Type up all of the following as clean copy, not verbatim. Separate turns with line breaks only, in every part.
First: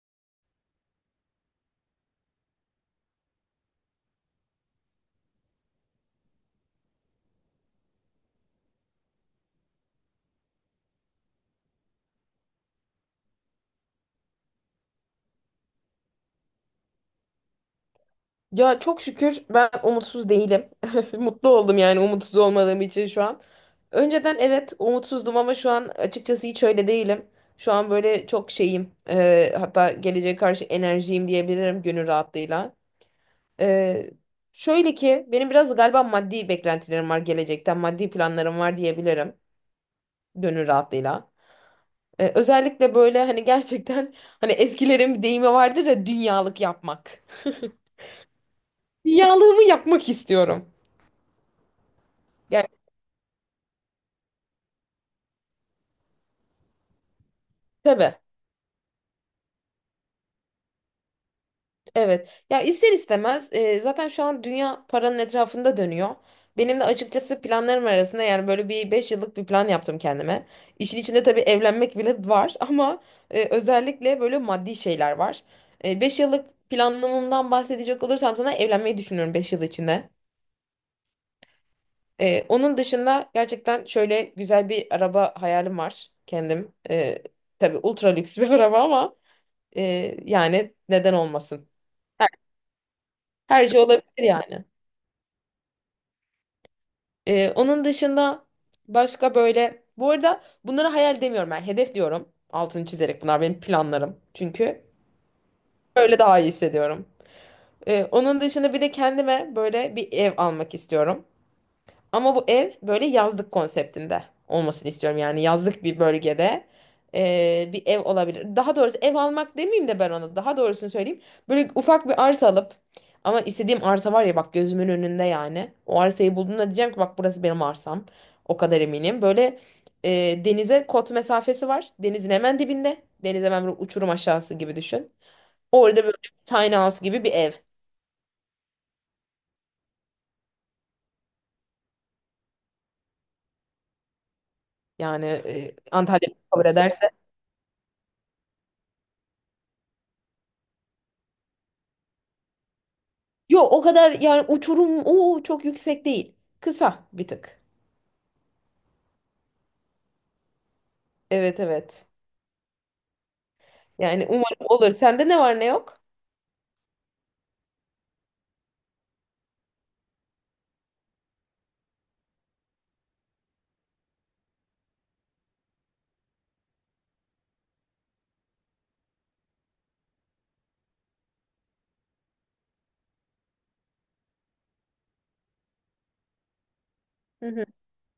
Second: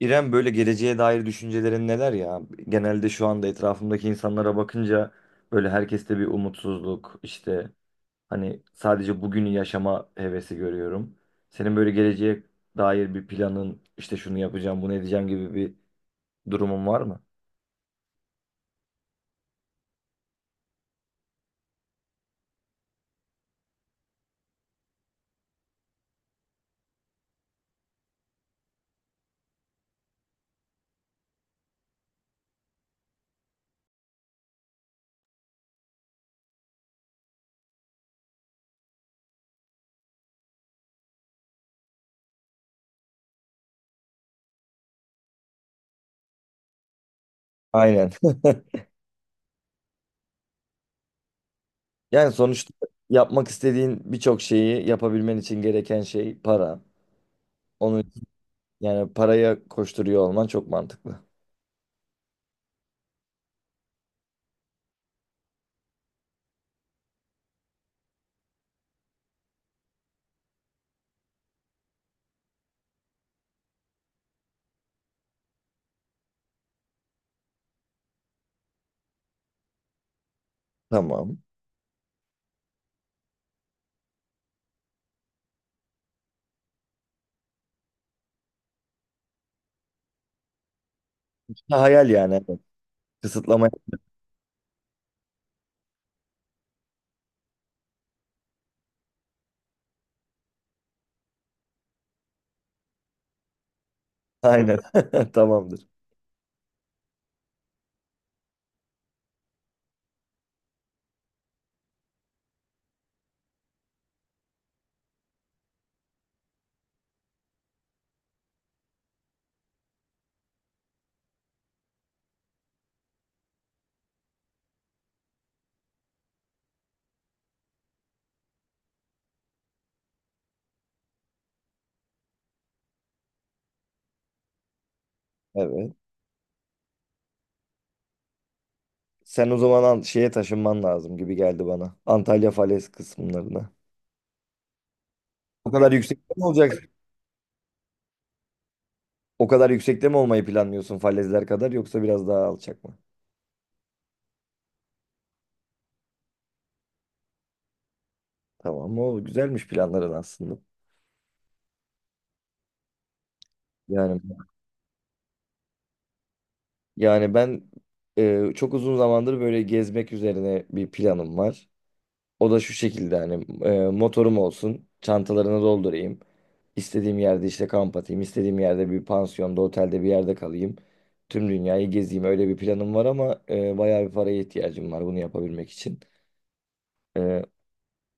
İrem, böyle geleceğe dair düşüncelerin neler ya? Genelde şu anda etrafımdaki insanlara bakınca böyle herkeste bir umutsuzluk işte hani sadece bugünü yaşama hevesi görüyorum. Senin böyle geleceğe dair bir planın, işte şunu yapacağım bunu edeceğim gibi bir durumun var mı?
Ya çok şükür ben umutsuz değilim. Mutlu oldum yani umutsuz olmadığım için şu an. Önceden evet umutsuzdum ama şu an açıkçası hiç öyle değilim. Şu an böyle çok şeyim. Hatta geleceğe karşı enerjiyim diyebilirim gönül rahatlığıyla. E, şöyle ki benim biraz galiba maddi beklentilerim var gelecekten. Maddi planlarım var diyebilirim gönül rahatlığıyla. Özellikle böyle hani gerçekten hani eskilerin bir deyimi vardır ya dünyalık yapmak.
Aynen.
Dünyalığımı yapmak istiyorum.
Yani sonuçta yapmak istediğin birçok şeyi yapabilmen için gereken şey para. Onu,
Tabii,
yani paraya koşturuyor olman çok mantıklı.
evet. Ya ister istemez zaten şu an dünya paranın etrafında dönüyor. Benim de açıkçası planlarım arasında yani böyle bir 5 yıllık bir plan yaptım kendime. İşin içinde tabii evlenmek bile var ama özellikle böyle maddi şeyler var. 5 yıllık planlamamdan bahsedecek olursam sana evlenmeyi düşünüyorum 5 yıl içinde.
Tamam.
Onun dışında gerçekten şöyle güzel bir araba hayalim var kendim. Tabii ultra lüks bir araba ama yani neden olmasın?
Ha, hayal
Her,
yani. Evet.
her
Kısıtlama.
şey olabilir yani. Onun dışında başka böyle bu arada bunları hayal demiyorum ben hedef diyorum. Altını çizerek bunlar benim planlarım.
Aynen.
Çünkü
Tamamdır.
böyle daha iyi hissediyorum. Onun dışında bir de kendime böyle bir ev almak istiyorum. Ama bu ev böyle yazlık konseptinde olmasını istiyorum. Yani yazlık bir bölgede bir ev olabilir. Daha doğrusu ev almak demeyeyim de ben ona. Daha doğrusunu söyleyeyim. Böyle ufak bir arsa alıp ama istediğim arsa var ya bak gözümün önünde yani. O arsayı bulduğumda diyeceğim ki bak burası benim arsam. O kadar eminim. Böyle denize kot mesafesi var. Denizin hemen dibinde. Deniz hemen böyle uçurum aşağısı gibi düşün.
Evet.
Orada böyle tiny house gibi bir ev.
Sen o zaman şeye taşınman lazım gibi geldi bana. Antalya falez kısımlarına.
Yani
O kadar
Antalya
yüksekte mi
kabul
olacak?
eder.
O kadar yüksekte mi olmayı planlıyorsun, falezler kadar yoksa biraz daha alçak mı?
Yok o kadar yani uçurum o çok yüksek değil. Kısa bir tık.
Tamam, o güzelmiş planların aslında.
Evet, evet.
Yani
Yani umarım olur. Sende ne var ne yok?
yani ben çok uzun zamandır böyle gezmek üzerine bir planım var. O da şu şekilde: hani motorum olsun, çantalarını doldurayım. İstediğim yerde işte kamp atayım, istediğim yerde bir pansiyonda, otelde bir yerde kalayım. Tüm dünyayı gezeyim, öyle bir planım var ama bayağı bir paraya ihtiyacım var bunu yapabilmek için. E,
Hı hı.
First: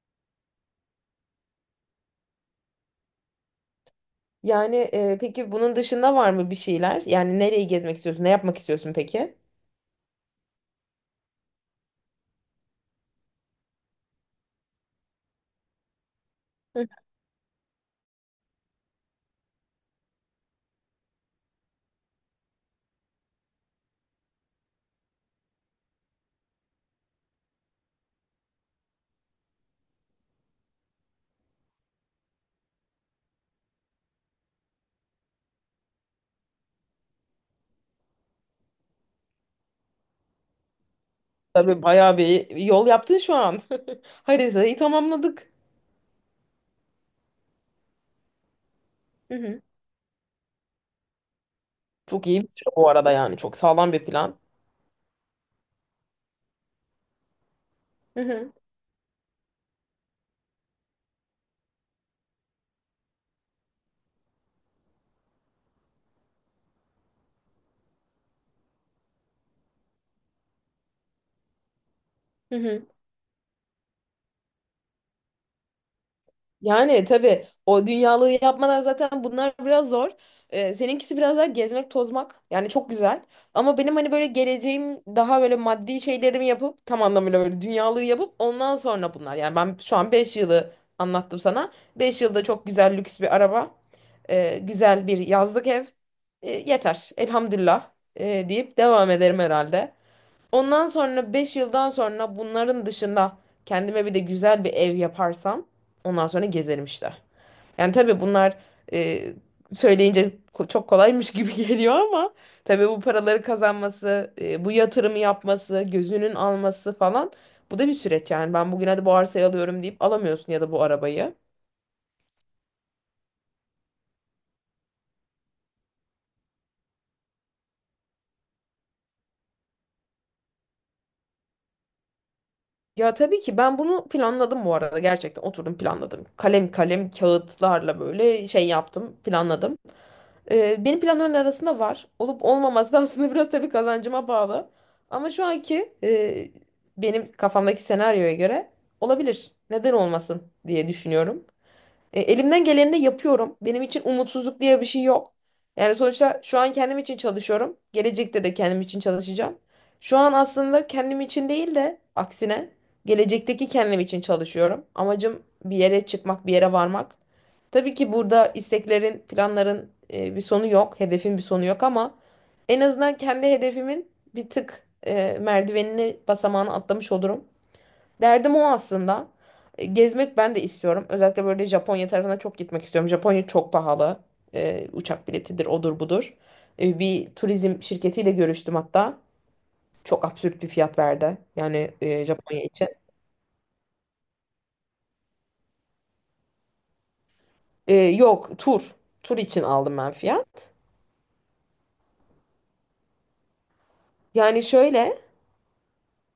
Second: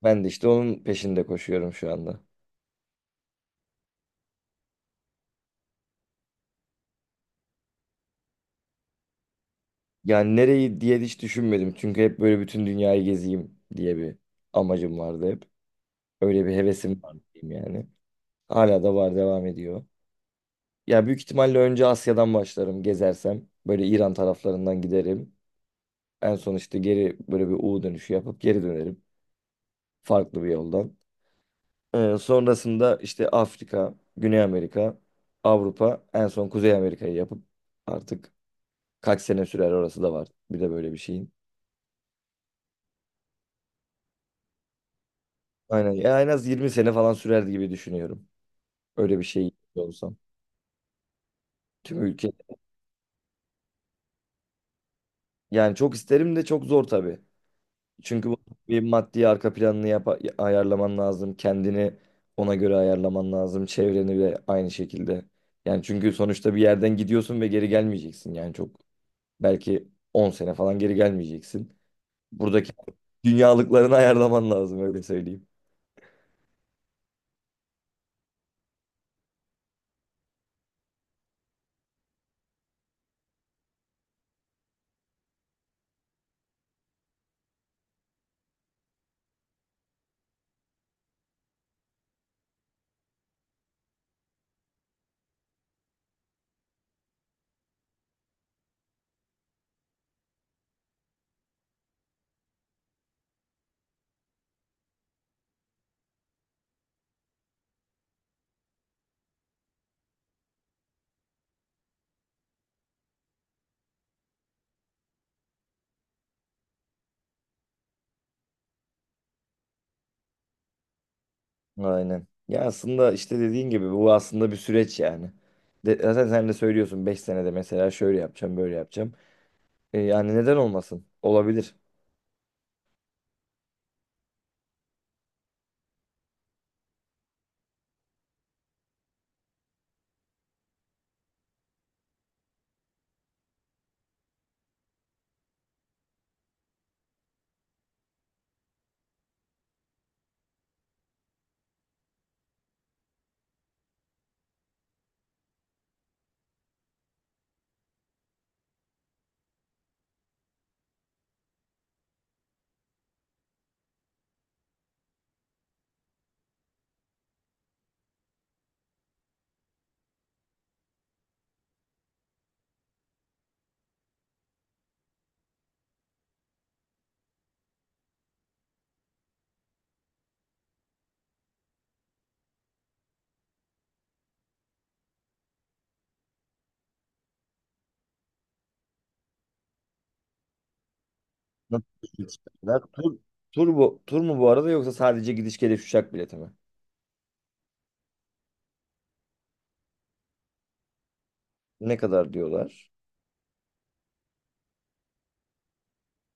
Ben de işte onun peşinde koşuyorum şu anda.
Yani peki bunun dışında var mı bir şeyler? Yani nereyi gezmek istiyorsun? Ne yapmak istiyorsun peki?
Yani nereyi diye hiç düşünmedim çünkü hep böyle bütün dünyayı gezeyim diye bir amacım vardı hep. Öyle bir
Hı.
hevesim var diyeyim yani. Hala da var, devam ediyor. Ya büyük ihtimalle önce Asya'dan başlarım gezersem. Böyle İran taraflarından giderim. En son işte geri böyle bir U dönüşü yapıp geri dönerim. Farklı bir yoldan. Sonrasında işte Afrika, Güney Amerika, Avrupa, en son Kuzey Amerika'yı yapıp artık kaç sene sürer, orası da var. Bir de böyle bir şeyin.
Tabii bayağı bir yol yaptın şu an. Haritayı tamamladık.
Aynen. Ya en az 20 sene falan sürer gibi düşünüyorum. Öyle bir
Hı
şey
hı.
olsam. Tüm
Çok
ülke.
iyi bir şey bu arada yani. Çok sağlam bir plan.
Yani çok isterim de çok zor tabii.
Hı
Çünkü bu
hı.
bir maddi arka planını ayarlaman lazım. Kendini ona göre ayarlaman lazım. Çevreni de aynı şekilde. Yani çünkü sonuçta bir yerden gidiyorsun ve geri gelmeyeceksin. Yani çok belki 10 sene falan geri gelmeyeceksin.
Hı
Buradaki
hı.
dünyalıklarını ayarlaman lazım, öyle söyleyeyim.
Yani tabii o dünyalığı yapmadan zaten bunlar biraz zor. Seninkisi biraz daha gezmek, tozmak. Yani çok güzel. Ama benim hani böyle geleceğim daha böyle maddi şeylerimi yapıp tam anlamıyla böyle dünyalığı yapıp ondan sonra bunlar. Yani ben şu an 5 yılı anlattım sana. 5 yılda çok güzel lüks bir araba, güzel bir yazlık ev. Yeter. Elhamdülillah deyip devam ederim herhalde. Ondan sonra 5 yıldan sonra bunların dışında kendime bir de güzel bir ev yaparsam ondan sonra gezerim işte. Yani tabii bunlar e, söyleyince çok kolaymış gibi geliyor ama tabii bu paraları kazanması, bu yatırımı yapması, gözünün alması falan bu da bir süreç yani. Ben bugün hadi bu arsayı alıyorum deyip alamıyorsun ya da bu arabayı.
Aynen. Ya aslında işte dediğin gibi bu aslında bir süreç yani. Zaten sen de söylüyorsun, 5 senede mesela şöyle yapacağım böyle yapacağım. E, yani neden olmasın? Olabilir.
Ya tabii ki ben bunu planladım bu arada gerçekten oturdum planladım. Kalem kalem kağıtlarla böyle şey yaptım planladım. Benim planların arasında var. Olup olmaması da aslında biraz tabii kazancıma bağlı. Ama şu anki benim kafamdaki senaryoya göre olabilir. Neden olmasın diye düşünüyorum. Elimden geleni de yapıyorum. Benim için umutsuzluk diye bir şey yok. Yani sonuçta şu an kendim için çalışıyorum. Gelecekte de kendim için çalışacağım. Şu an aslında kendim için değil de aksine gelecekteki kendim için çalışıyorum. Amacım bir yere çıkmak, bir yere varmak. Tabii ki burada isteklerin, planların bir sonu yok, hedefin bir sonu yok ama en azından kendi hedefimin bir tık merdivenini, basamağını atlamış olurum. Derdim o aslında. Gezmek ben de istiyorum. Özellikle böyle Japonya tarafına çok gitmek istiyorum. Japonya çok pahalı. Uçak biletidir, odur budur. Bir turizm şirketiyle görüştüm hatta. Çok absürt bir fiyat verdi.
Nasıl
Yani
gidiş
Japonya için.
Tur, Tur mu bu arada, yoksa sadece gidiş geliş uçak bileti mi?
Yok, tur. Tur için aldım ben fiyat.
Ne kadar diyorlar?
Yani şöyle,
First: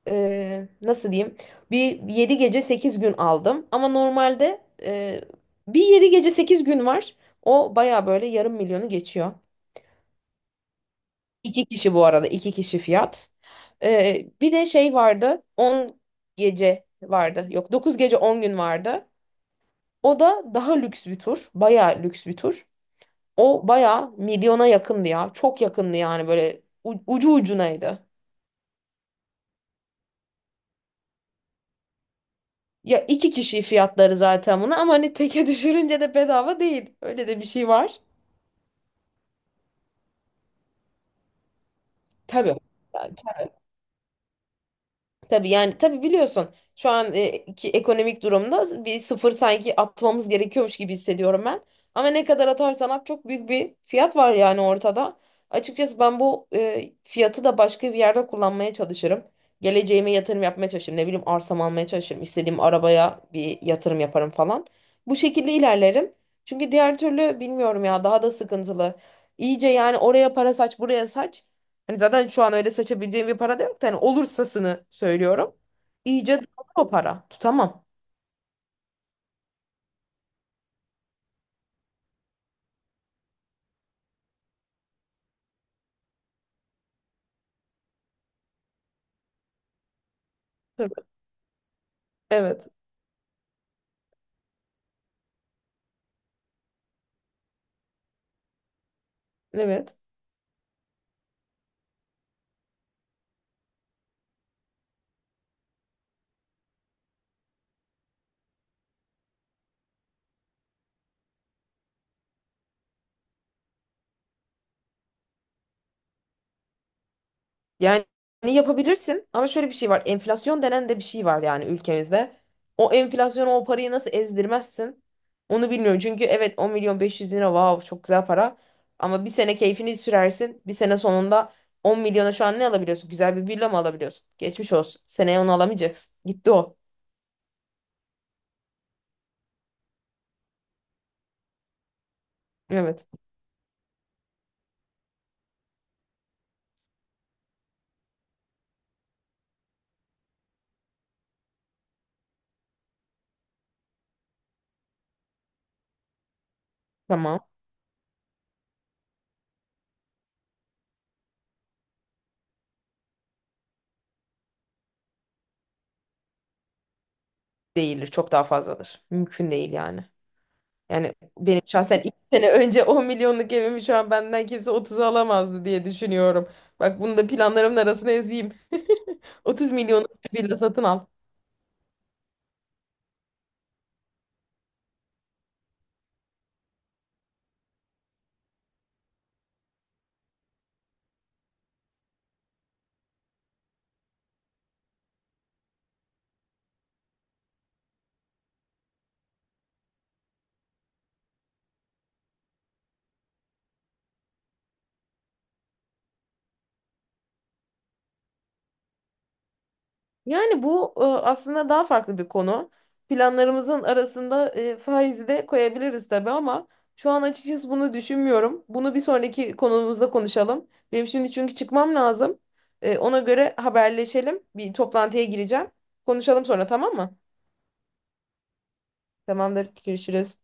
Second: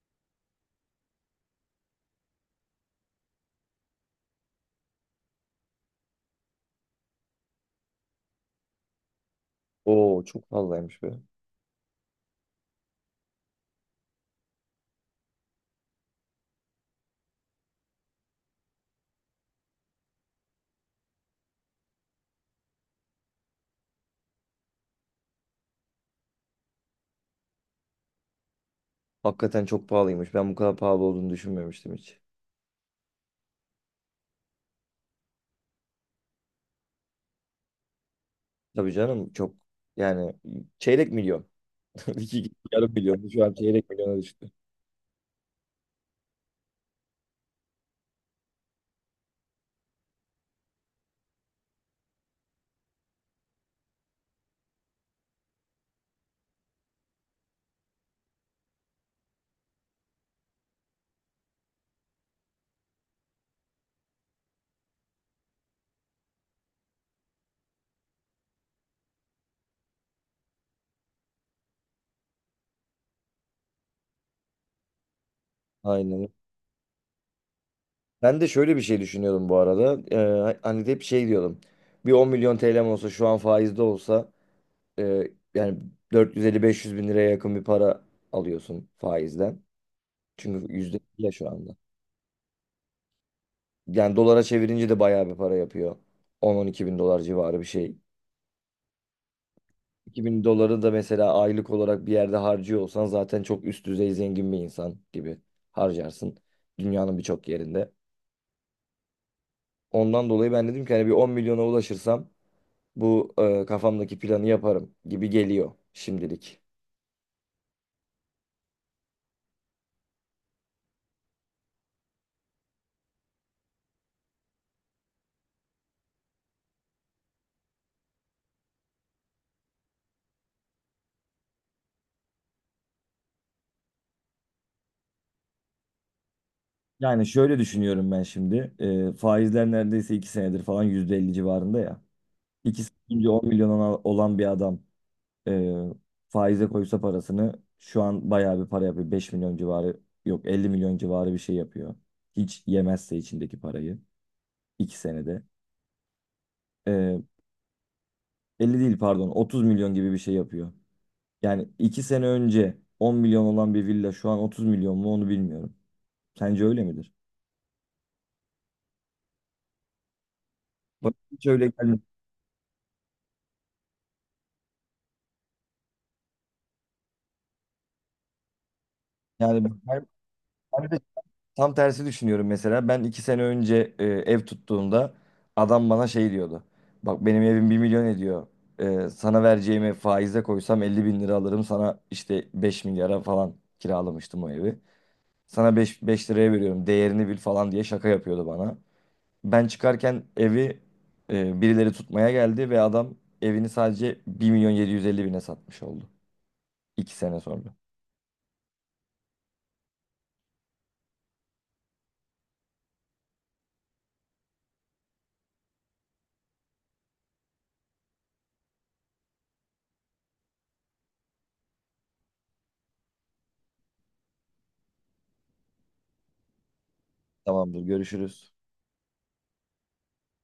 nasıl diyeyim? Bir 7 gece 8 gün aldım. Ama normalde bir 7 gece 8 gün var. O baya böyle yarım milyonu geçiyor.
Oo, çok pahalıymış be.
2 kişi bu arada. 2 kişi fiyat. Bir de şey vardı. 10 gece vardı. Yok, 9 gece 10 gün vardı. O da daha lüks bir tur. Bayağı lüks bir tur. O bayağı milyona yakındı ya. Çok yakındı yani böyle ucu ucunaydı.
Hakikaten çok pahalıymış. Ben bu kadar pahalı olduğunu düşünmemiştim hiç.
Ya 2 kişi fiyatları zaten bunu ama hani teke düşürünce de bedava değil. Öyle de bir şey var.
Tabii canım, çok yani çeyrek milyon. İki,
Tabii.
yarım milyon. Şu an çeyrek milyona düştü.
Tabii yani tabii biliyorsun şu an ki ekonomik durumda bir sıfır sanki atmamız gerekiyormuş gibi hissediyorum ben. Ama ne kadar atarsan at çok büyük bir fiyat var yani ortada. Açıkçası ben bu fiyatı da başka bir yerde kullanmaya çalışırım. Geleceğime yatırım yapmaya çalışırım. Ne bileyim arsam almaya çalışırım. İstediğim arabaya bir yatırım yaparım falan. Bu şekilde ilerlerim. Çünkü diğer türlü bilmiyorum ya daha da sıkıntılı. İyice yani oraya para saç buraya saç. Hani zaten şu an öyle saçabileceğim bir para da yok da hani olursasını söylüyorum.
Aynen.
İyice dağılır o para. Tutamam.
Ben de şöyle bir şey düşünüyordum bu arada. Hani hep şey diyordum. Bir 10 milyon TL'm olsa şu an faizde olsa e, yani 450-500 bin liraya yakın bir para alıyorsun faizden. Çünkü
Tabii.
yüzde ya şu anda.
Evet.
Yani dolara çevirince de bayağı bir para yapıyor. On-on 2 bin dolar civarı bir şey.
Evet.
2 bin doları da mesela aylık olarak bir yerde harcıyor olsan zaten çok üst düzey zengin bir insan gibi harcarsın. Dünyanın birçok yerinde. Ondan dolayı ben dedim ki hani bir 10 milyona ulaşırsam bu kafamdaki planı yaparım gibi geliyor şimdilik.
Yani yapabilirsin ama şöyle bir şey var. Enflasyon denen de bir şey var yani ülkemizde. O enflasyonu o parayı nasıl ezdirmezsin? Onu bilmiyorum. Çünkü evet 10 milyon 500 bin lira wow çok güzel para. Ama bir sene keyfini sürersin. Bir sene sonunda 10 milyona şu an ne alabiliyorsun? Güzel bir villa mı alabiliyorsun? Geçmiş olsun. Seneye onu alamayacaksın. Gitti o.
Yani şöyle düşünüyorum ben şimdi. E, faizler neredeyse 2 senedir falan %50 civarında ya. 2 sene
Evet.
önce 10 milyona olan bir adam. Ee, Faize koysa parasını şu an bayağı bir para yapıyor. 5 milyon civarı, yok 50 milyon civarı bir şey yapıyor. Hiç yemezse içindeki parayı 2 senede. Ee,
Tamam.
50 değil, pardon, 30 milyon gibi bir şey yapıyor. Yani 2 sene önce 10 milyon olan bir villa şu an 30 milyon mu, onu bilmiyorum. Sence öyle midir?
Değildir. Çok daha fazladır. Mümkün değil yani.
Bana
Yani
hiç
benim
öyle gelmiyor.
şahsen 2 sene önce 10 milyonluk evimi şu an benden kimse 30'a alamazdı diye düşünüyorum. Bak bunu da planlarımın arasına ezeyim.
Yani
otuz
ben,
milyonluk bir villa satın
ben
al.
tam tersi düşünüyorum mesela. Ben 2 sene önce ev tuttuğumda adam bana şey diyordu. Bak, benim evim 1 milyon ediyor. E, sana vereceğimi faize koysam 50 bin lira alırım. Sana işte 5 milyara falan kiralamıştım o evi. Sana 5 5 liraya veriyorum, değerini bil falan diye şaka yapıyordu bana. Ben çıkarken evi birileri tutmaya geldi ve adam evini sadece 1.750.000'e satmış oldu. 2 sene sonra.
Yani bu aslında daha farklı bir konu. Planlarımızın arasında faizi de koyabiliriz tabii ama şu an açıkçası bunu düşünmüyorum. Bunu bir sonraki konumuzda konuşalım. Benim şimdi çünkü çıkmam lazım. Ona göre haberleşelim. Bir toplantıya gireceğim. Konuşalım sonra tamam mı?
Tamamdır, görüşürüz.
Tamamdır. Görüşürüz.